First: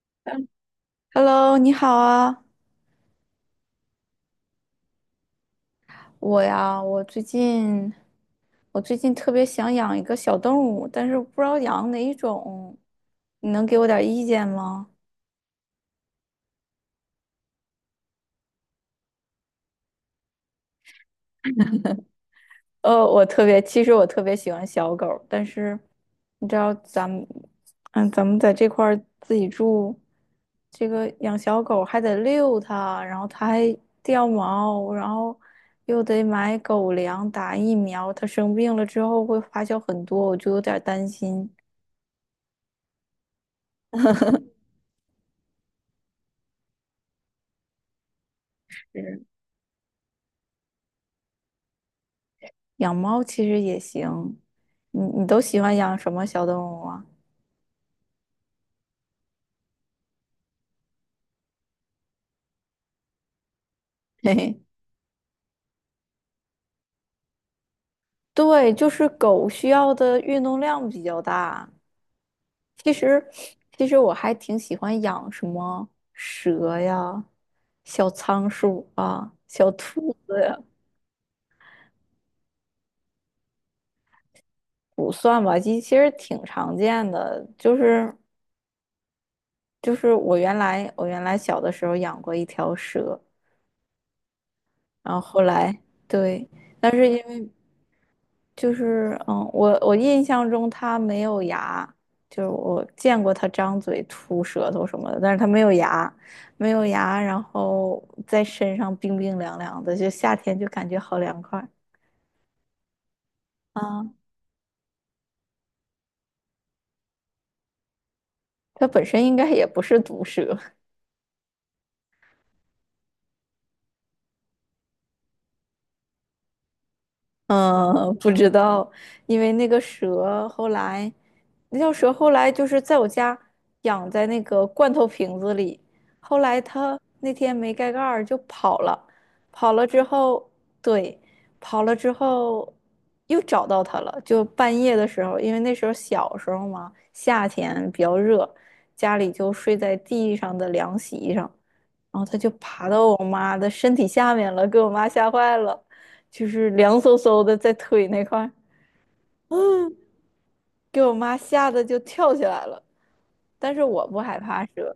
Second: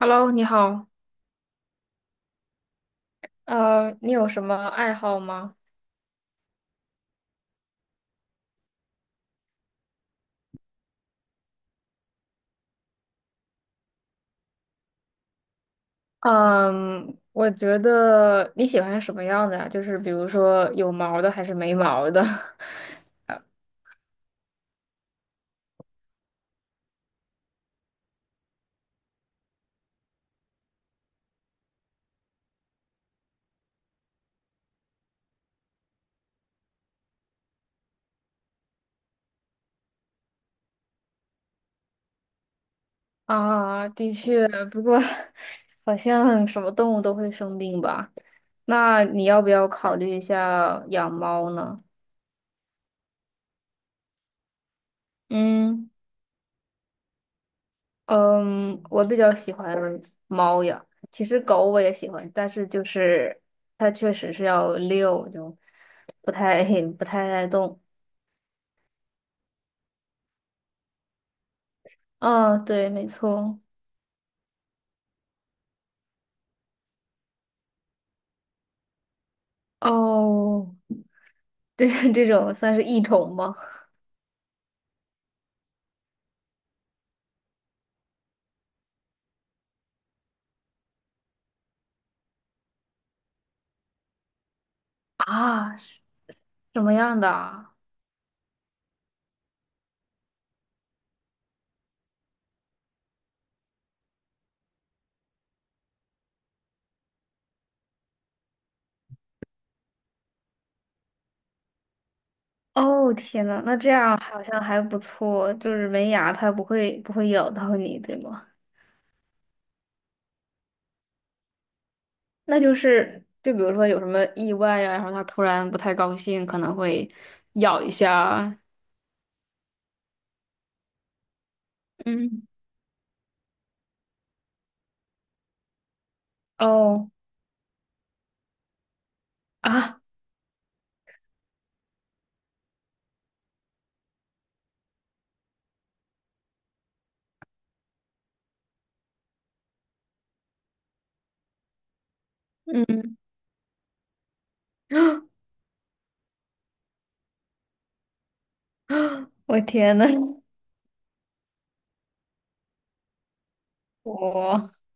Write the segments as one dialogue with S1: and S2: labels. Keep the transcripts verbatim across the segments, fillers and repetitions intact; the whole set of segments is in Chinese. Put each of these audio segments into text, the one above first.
S1: Hello，你好。
S2: Hello，你好啊，
S1: 呃，你有什么爱好吗？
S2: 我呀，我最近我最近特别想养一个小动物，但是不知道养哪一种，你能给我点儿意见吗？
S1: 嗯，我觉得你喜欢什么样的呀？就是比如说有毛的还是没毛的？
S2: 呃，我特别，其实我特别喜欢小狗儿，但是你知道咱们，嗯，咱们在这块儿自己住，这个养小狗还得遛它，然后它还掉毛，然后又得买狗粮、打疫苗，它生病了之后会花销很多，我就有点儿担心。
S1: 啊，的确，不过好像什么动物都会生病吧？那你
S2: 是，
S1: 要不要考虑一下养猫呢？
S2: 养猫其实也行，你你都喜欢
S1: 嗯
S2: 养什么小动物啊？
S1: 嗯，我比较喜欢猫呀。其实狗我也喜欢，但是就是它确 实
S2: 嘿
S1: 是
S2: 嘿，
S1: 要遛，就不太 不太爱动。
S2: 对，就是狗需要的运动量比较大。
S1: 哦，对，
S2: 其
S1: 没
S2: 实，
S1: 错。
S2: 其实我还挺喜欢养什么蛇呀、小仓鼠啊、小兔子呀，
S1: 哦，这 这种算是异虫吗？
S2: 不算吧，其其实挺常见的。就是就是我原来我原来小的时候养过一条蛇，然 后后
S1: 啊，
S2: 来。
S1: 是
S2: 对，
S1: 什
S2: 但
S1: 么
S2: 是因
S1: 样的
S2: 为
S1: 啊？
S2: 就是嗯，我我印象中它没有牙，就是我见过它张嘴吐舌头什么的，但是它没有牙，没有牙，然后在身上冰冰凉凉的，就夏天就感觉好凉快。
S1: 哦，天呐，那这
S2: 啊。
S1: 样好像还不错，就是没牙，它不会不会咬到你，对吗？
S2: 它本身应该也不是毒蛇，
S1: 那就是，就比如说有什么意外呀、然后它突然不太高兴，可能会咬一
S2: 嗯，不知
S1: 下。
S2: 道，因为那个蛇后来，那条蛇后
S1: 嗯，
S2: 来就是在我家养在那个罐头瓶子里，后来它
S1: 哦，
S2: 那天没盖盖儿就跑了，跑了
S1: 啊
S2: 之后，对，跑了之后又找到它了，就半夜的时候，因为那时候小时候嘛，夏天比较热，家里就睡在地上的凉席上。然后它就 爬到我
S1: 嗯，
S2: 妈的身体下面了，给我妈吓坏了，就是凉飕飕的在腿那块儿，
S1: 我
S2: 嗯
S1: 天呐，
S2: 给我妈吓得就跳起来了。但是我不害怕
S1: 我
S2: 蛇。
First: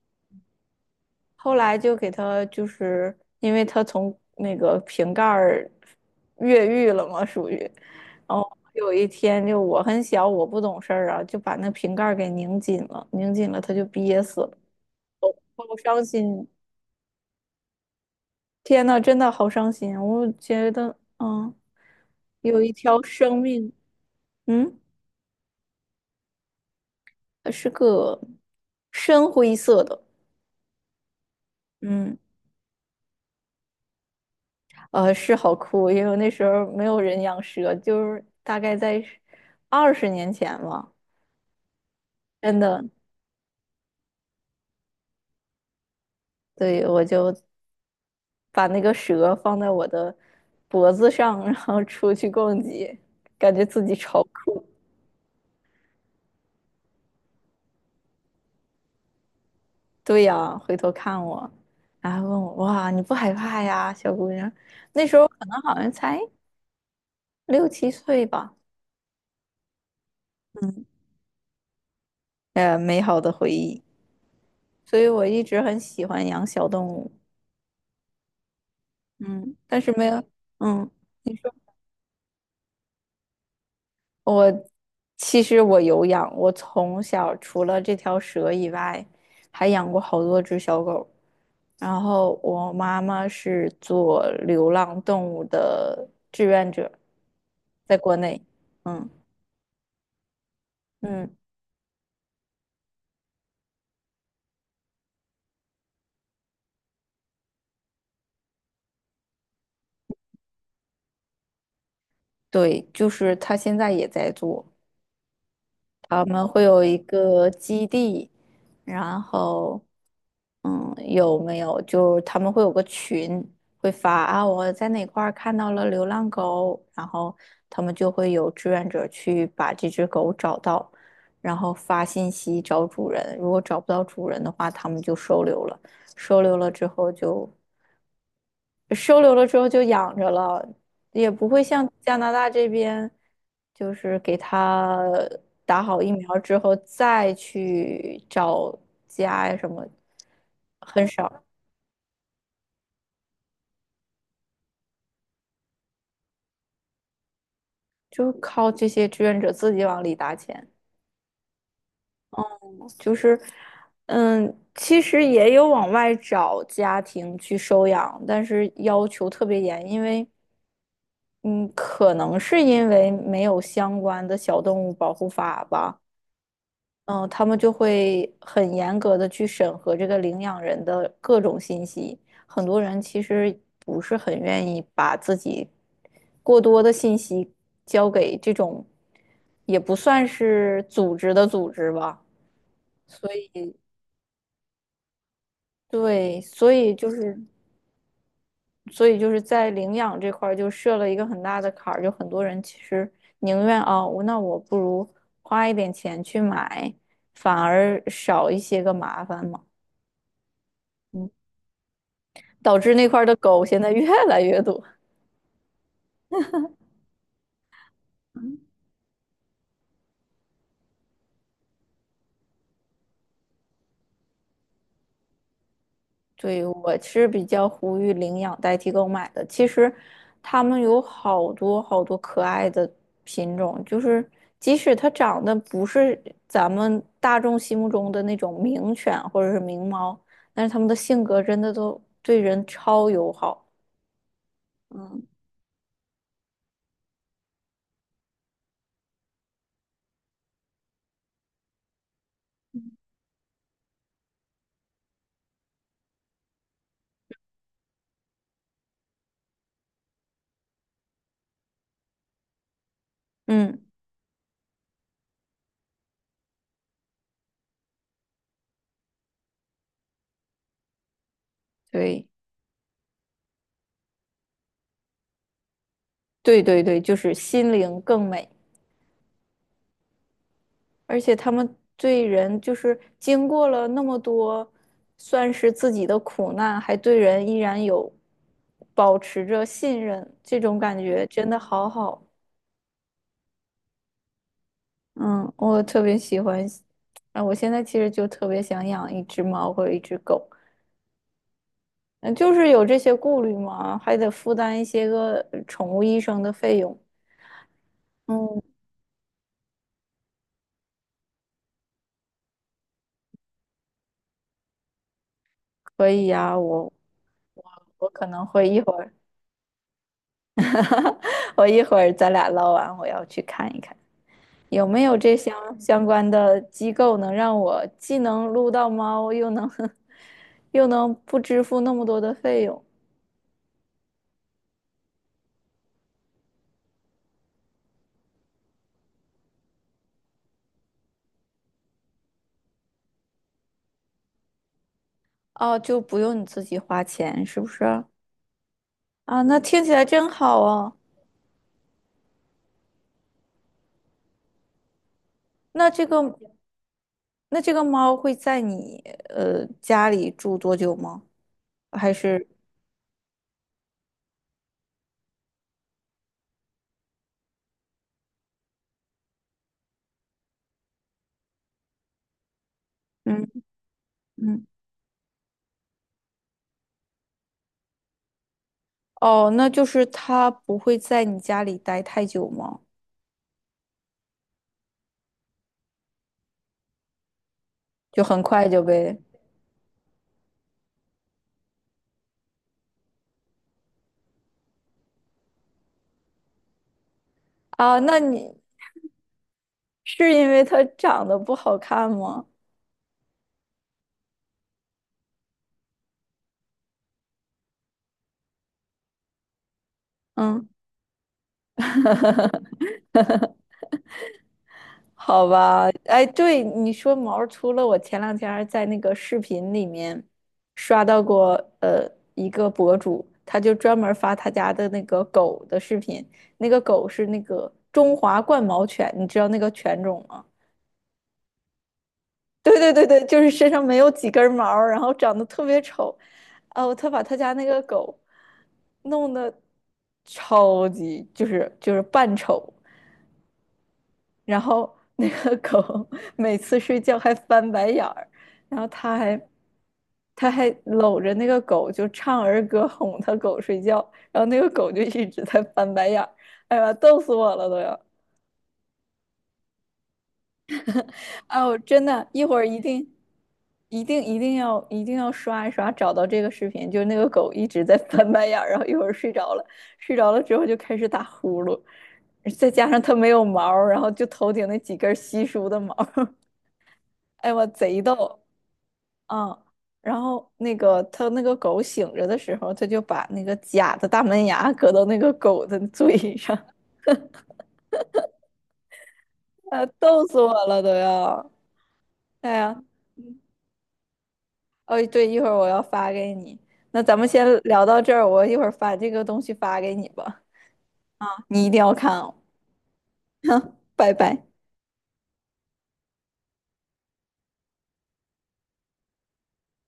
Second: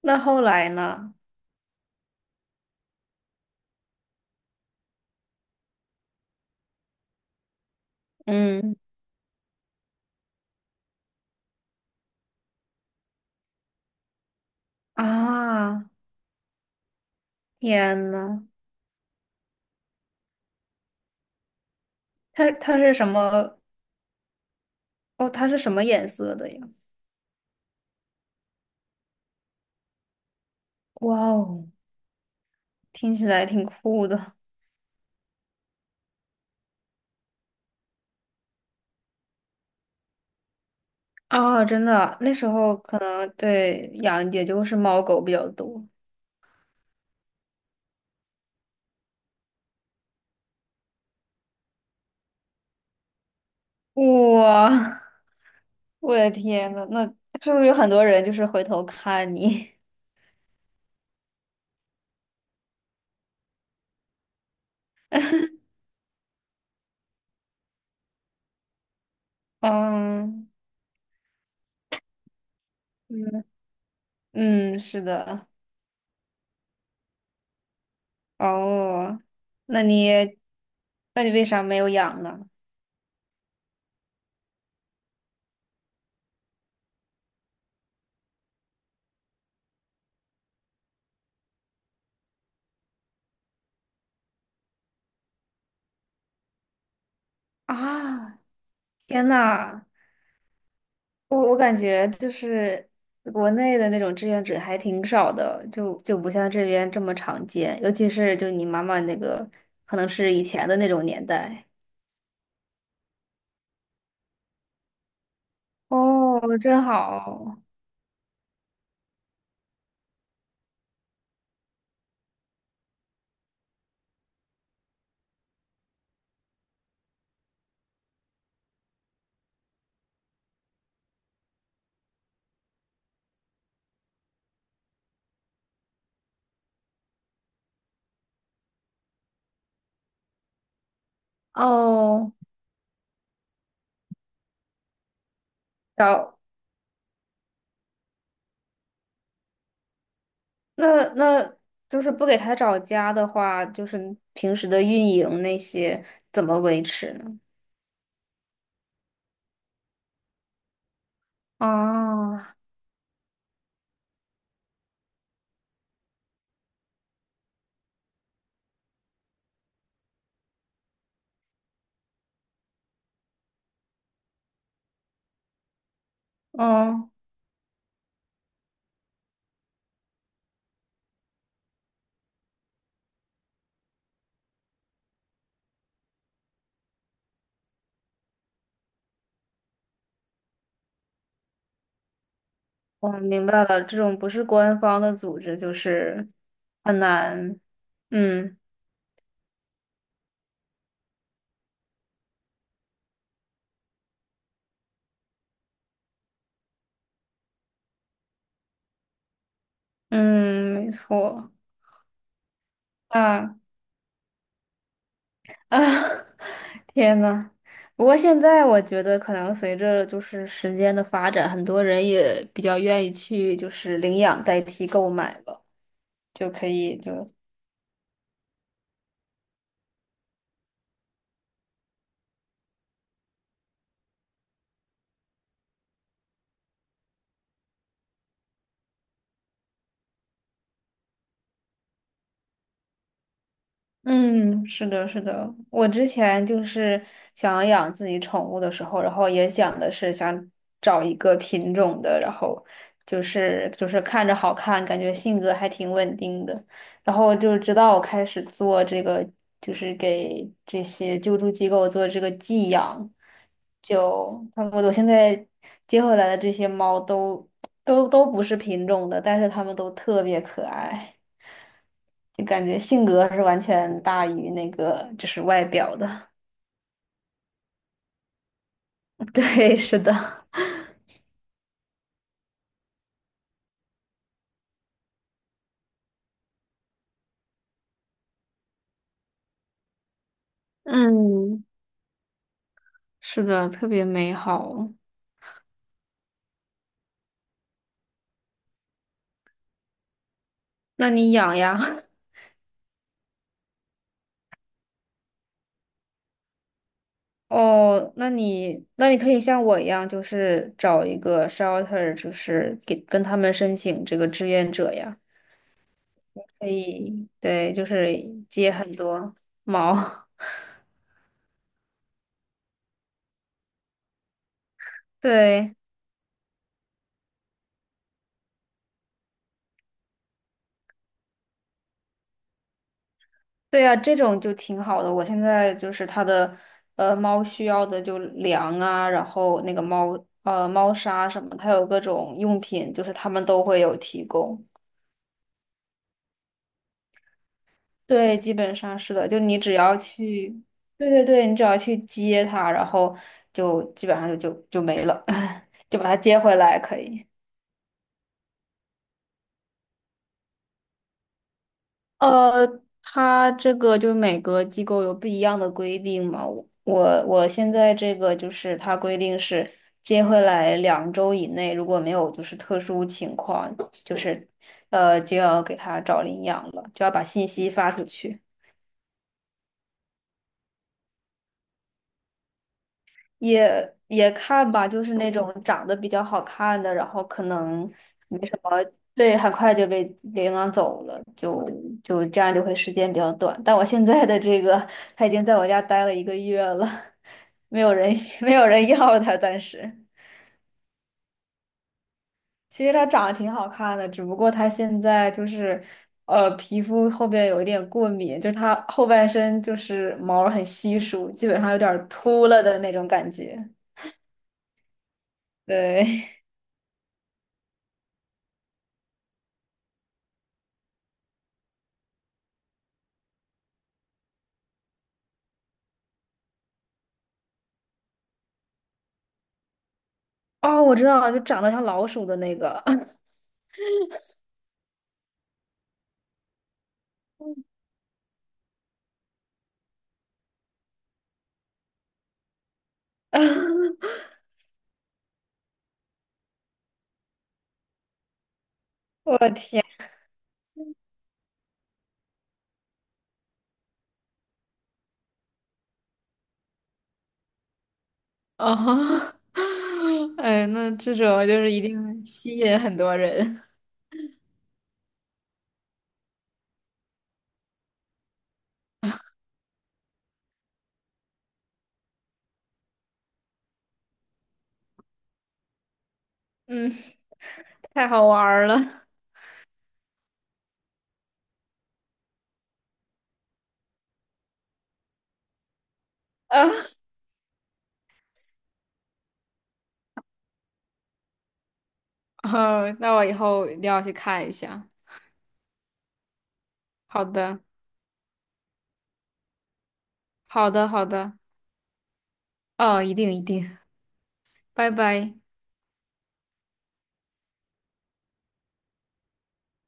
S1: 那后来呢？
S2: 后来就给它，就是因为它从那个瓶盖儿越狱了嘛，属于，然后
S1: 嗯，
S2: 有一天，就我很小，我不懂事儿啊，就把那瓶盖儿给拧紧了，拧紧了它就憋死了，好
S1: 啊，
S2: 伤心。
S1: 天呐。
S2: 天呐，真的好伤心！我觉得，嗯，
S1: 它
S2: 有一
S1: 它是
S2: 条
S1: 什
S2: 生
S1: 么？
S2: 命。嗯，
S1: 哦，它是什么颜色的呀？
S2: 呃是个深灰色的。
S1: 哇哦，
S2: 嗯，
S1: 听起来挺酷的
S2: 呃，是好酷，因为那时候没有人养蛇，就是大概在二十年前吧。
S1: 啊！真的啊，那时
S2: 真
S1: 候
S2: 的，
S1: 可能对养也就是猫狗比较多。
S2: 对，我就把那个蛇放在我的脖子上，然后出去逛街，感觉自己超酷。
S1: 哇 我的天呐，那是不是有很多人就是回头看你？
S2: 对呀，回头看我，然后问我，哇，你不害怕呀，小姑娘？那时候可能好像才六七岁吧，
S1: 嗯
S2: 呃，美好的
S1: 嗯
S2: 回忆。
S1: 嗯，
S2: 所
S1: 是
S2: 以我一
S1: 的。
S2: 直很喜欢养小动物，
S1: 哦，
S2: 嗯，但
S1: 那
S2: 是没
S1: 你
S2: 有。嗯，
S1: 那你
S2: 你
S1: 为
S2: 说，
S1: 啥没有养呢？
S2: 我其实我有养，我从小除了这条蛇以外，还养过好多只小狗。然后我妈妈是做流浪动物的志愿者，在国
S1: 啊，
S2: 内，嗯。
S1: 天呐！
S2: 嗯，
S1: 我我感觉就是国内的那种志愿者还挺少的，就就不像这边这么常见，尤其是就你妈妈那个，可能是以前的那种年代。
S2: 对，就是他现在也在做，他
S1: 哦，
S2: 们会有
S1: 真
S2: 一个
S1: 好。
S2: 基地，然后，嗯，有没有？就他们会有个群，会发啊，我在哪块儿看到了流浪狗，然后他们就会有志愿者去把这只狗找到，然后发信息找主人，如果找不到主人的话，他们就收留了，收留了之后就收留了之后就养着了，也不会像加拿
S1: 哦，
S2: 大这边，就是给它打好疫苗
S1: 找
S2: 之后再去找家呀什么，
S1: 那
S2: 很少，
S1: 那就是不给他找家的话，就是平时的运营那些怎么维持呢？
S2: 就靠这些志愿者自己往里打钱。
S1: 啊，
S2: 就是，嗯，其实也有往外找家庭去收养，但是要求特别严，因为，嗯，可能是因为没有相关的小动物保护法吧。
S1: 嗯，
S2: 嗯，他们就会很严格的去审核这个领养人的各种信息。很多人其实不是很愿意把自己过多的信息交给这种，也不算是组织的组织吧。
S1: 我
S2: 所
S1: 明白
S2: 以，
S1: 了，这种不是官方的组织，就是
S2: 对，所以
S1: 很
S2: 就是，
S1: 难，嗯。
S2: 所以就是在领养这块儿就设了一个很大的坎儿，就很多人其实宁愿啊，我那我不如花一点钱去买，反而少一些个麻烦嘛。
S1: 嗯，没
S2: 嗯
S1: 错。
S2: 导致那块儿的
S1: 啊
S2: 狗现在越来越多。
S1: 啊，天呐，不过现在我觉得，可能随着就是时间的发展，很多人也比较愿意去就是领养代替购买了，就
S2: 对，
S1: 可
S2: 我
S1: 以就
S2: 是比较呼吁领养代替购买的。其实，它们有好多好多可爱的品种，就是即使它长得不是咱们大众心目中的那种名犬或者是名猫，但是它们的性格真的都对人超友好。
S1: 嗯，是的，是
S2: 嗯，
S1: 的。我之前就是想养自己宠物的时候，然后也想的是想找一个品种的，然后就是就是看着好看，感觉性格还挺稳定的。然后就是直到我开始做这个，就是给这些救助机构做这个寄养，
S2: 嗯，
S1: 就他们我现在接回来的这些猫都都都不是品种的，但是它们都特别可爱。
S2: 对，
S1: 就感觉性格是完全大于那个就是外表的。
S2: 对对对，就是心灵更美。
S1: 对，是的，
S2: 而且他们对人，就是经过了那么多，算是自己的苦难，还对人依然有保持着信任，这种感觉真的
S1: 嗯，
S2: 好好。
S1: 是的，特别美好。
S2: 嗯，我特别喜欢。啊，我现在其实就特别想养一只猫或者一只狗，
S1: 那你养呀？
S2: 嗯，就是有这些顾虑嘛，还得负担一些个呃宠物医生的费用。
S1: 哦，那
S2: 嗯，
S1: 你那你可以像我一样，就是找一个 shelter，就是给跟他们申请这个志愿者呀。
S2: 可以呀，
S1: 可
S2: 我
S1: 以，
S2: 我
S1: 对，就是
S2: 我可能会
S1: 接
S2: 一
S1: 很
S2: 会儿，
S1: 多毛。
S2: 我一会儿咱俩唠完，我要去看一看。有 没有这相
S1: 对。
S2: 相关的机构能让我既能撸到猫，又能 又能不支付那么多的费用？
S1: 对呀，这种就挺好的。我现在就是它的，呃，猫需要的就粮啊，然后那个猫，呃，猫砂什么，它有各种用品，就是他们都会有提供。
S2: 哦，就不用你自己花钱，是不是？
S1: 对，基本上是的，就
S2: 啊，
S1: 你
S2: 那
S1: 只
S2: 听起
S1: 要
S2: 来真
S1: 去，
S2: 好啊。
S1: 对对对，你只要去接它，然后就基本上就就就没了，
S2: 那
S1: 就把
S2: 这
S1: 它
S2: 个
S1: 接回来可以。
S2: 那这个猫会在你呃家里住多久吗？还是，
S1: 呃，它这个就是每个机构有不一样的规定嘛。我我我现在这个就是它规定是接回来两周以内，如果没有就是特殊情
S2: 嗯，
S1: 况，就是
S2: 嗯，
S1: 呃就要给他找领养了，就要把信息发出去。
S2: 哦，那就是它不会在你家里待太久吗？
S1: 也也看吧，就是那种长得比较好看的，然后可能
S2: 就很
S1: 没什
S2: 快
S1: 么，
S2: 就被。
S1: 对，很快就被领养走了，就就这样就会时间比较短。但我现在的这个，他已经在我家待了一个月了，没有
S2: 啊？
S1: 人
S2: 那
S1: 没
S2: 你
S1: 有人要他，暂时。
S2: 是因为它长得不好看吗？
S1: 其实他长得挺好看的，只不过他现在就是，呃，皮肤后边有一点过敏，就是他后半身就是毛儿很
S2: 嗯。
S1: 稀疏，基本上有点儿秃了的那种感觉。
S2: 好吧，哎，
S1: 对。
S2: 对你说毛儿，除了我前两天儿在那个视频里面刷到过，呃，一个博主，他就专门儿发他家的那个狗的视频，那个狗是那个中华冠毛犬，你知道那个犬种吗？
S1: 哦，我知道了，就长得像老鼠的那
S2: 对
S1: 个。
S2: 对对对，就是身上没有几根毛儿然后长得特别丑，哦，他把他家那个狗弄得超级，就是就是扮丑。然后那个狗 每次睡觉还翻白眼儿，然后他
S1: 我
S2: 还
S1: 的天，
S2: 他还搂着那个狗就唱儿歌哄他狗睡觉，然后那个狗就一直在翻白眼儿，哎呀，逗死我了都要！
S1: 啊 哎，那这种就
S2: 哎
S1: 是
S2: 呦，
S1: 一定
S2: 真
S1: 会
S2: 的，一会
S1: 吸
S2: 儿
S1: 引
S2: 一
S1: 很
S2: 定
S1: 多人。
S2: 一定一定要一定要刷一刷，找到这个视频，就是那个狗一直在翻白眼儿，然后一会儿睡着了，睡着了之后就开始打呼噜，再加上它没有毛儿然后就头顶那几根稀疏的毛儿。
S1: 嗯，
S2: 哎，我贼
S1: 太好玩
S2: 逗。
S1: 儿了。
S2: 嗯，然后那个他那个狗醒着的时候，他就把那个假的大门牙搁到那个狗的 嘴 上，
S1: 啊，
S2: 啊，逗死我了都要，哎呀，
S1: 哦，那我以后一定要去看一下。
S2: 哦，对，一会儿我要发给你，那咱
S1: 好
S2: 们先
S1: 的，
S2: 聊到这儿，我一会儿把这个东西发给你吧，
S1: 好的，好的。
S2: 你一定要看哦，
S1: 哦，一定一定，
S2: 拜拜。
S1: 拜拜。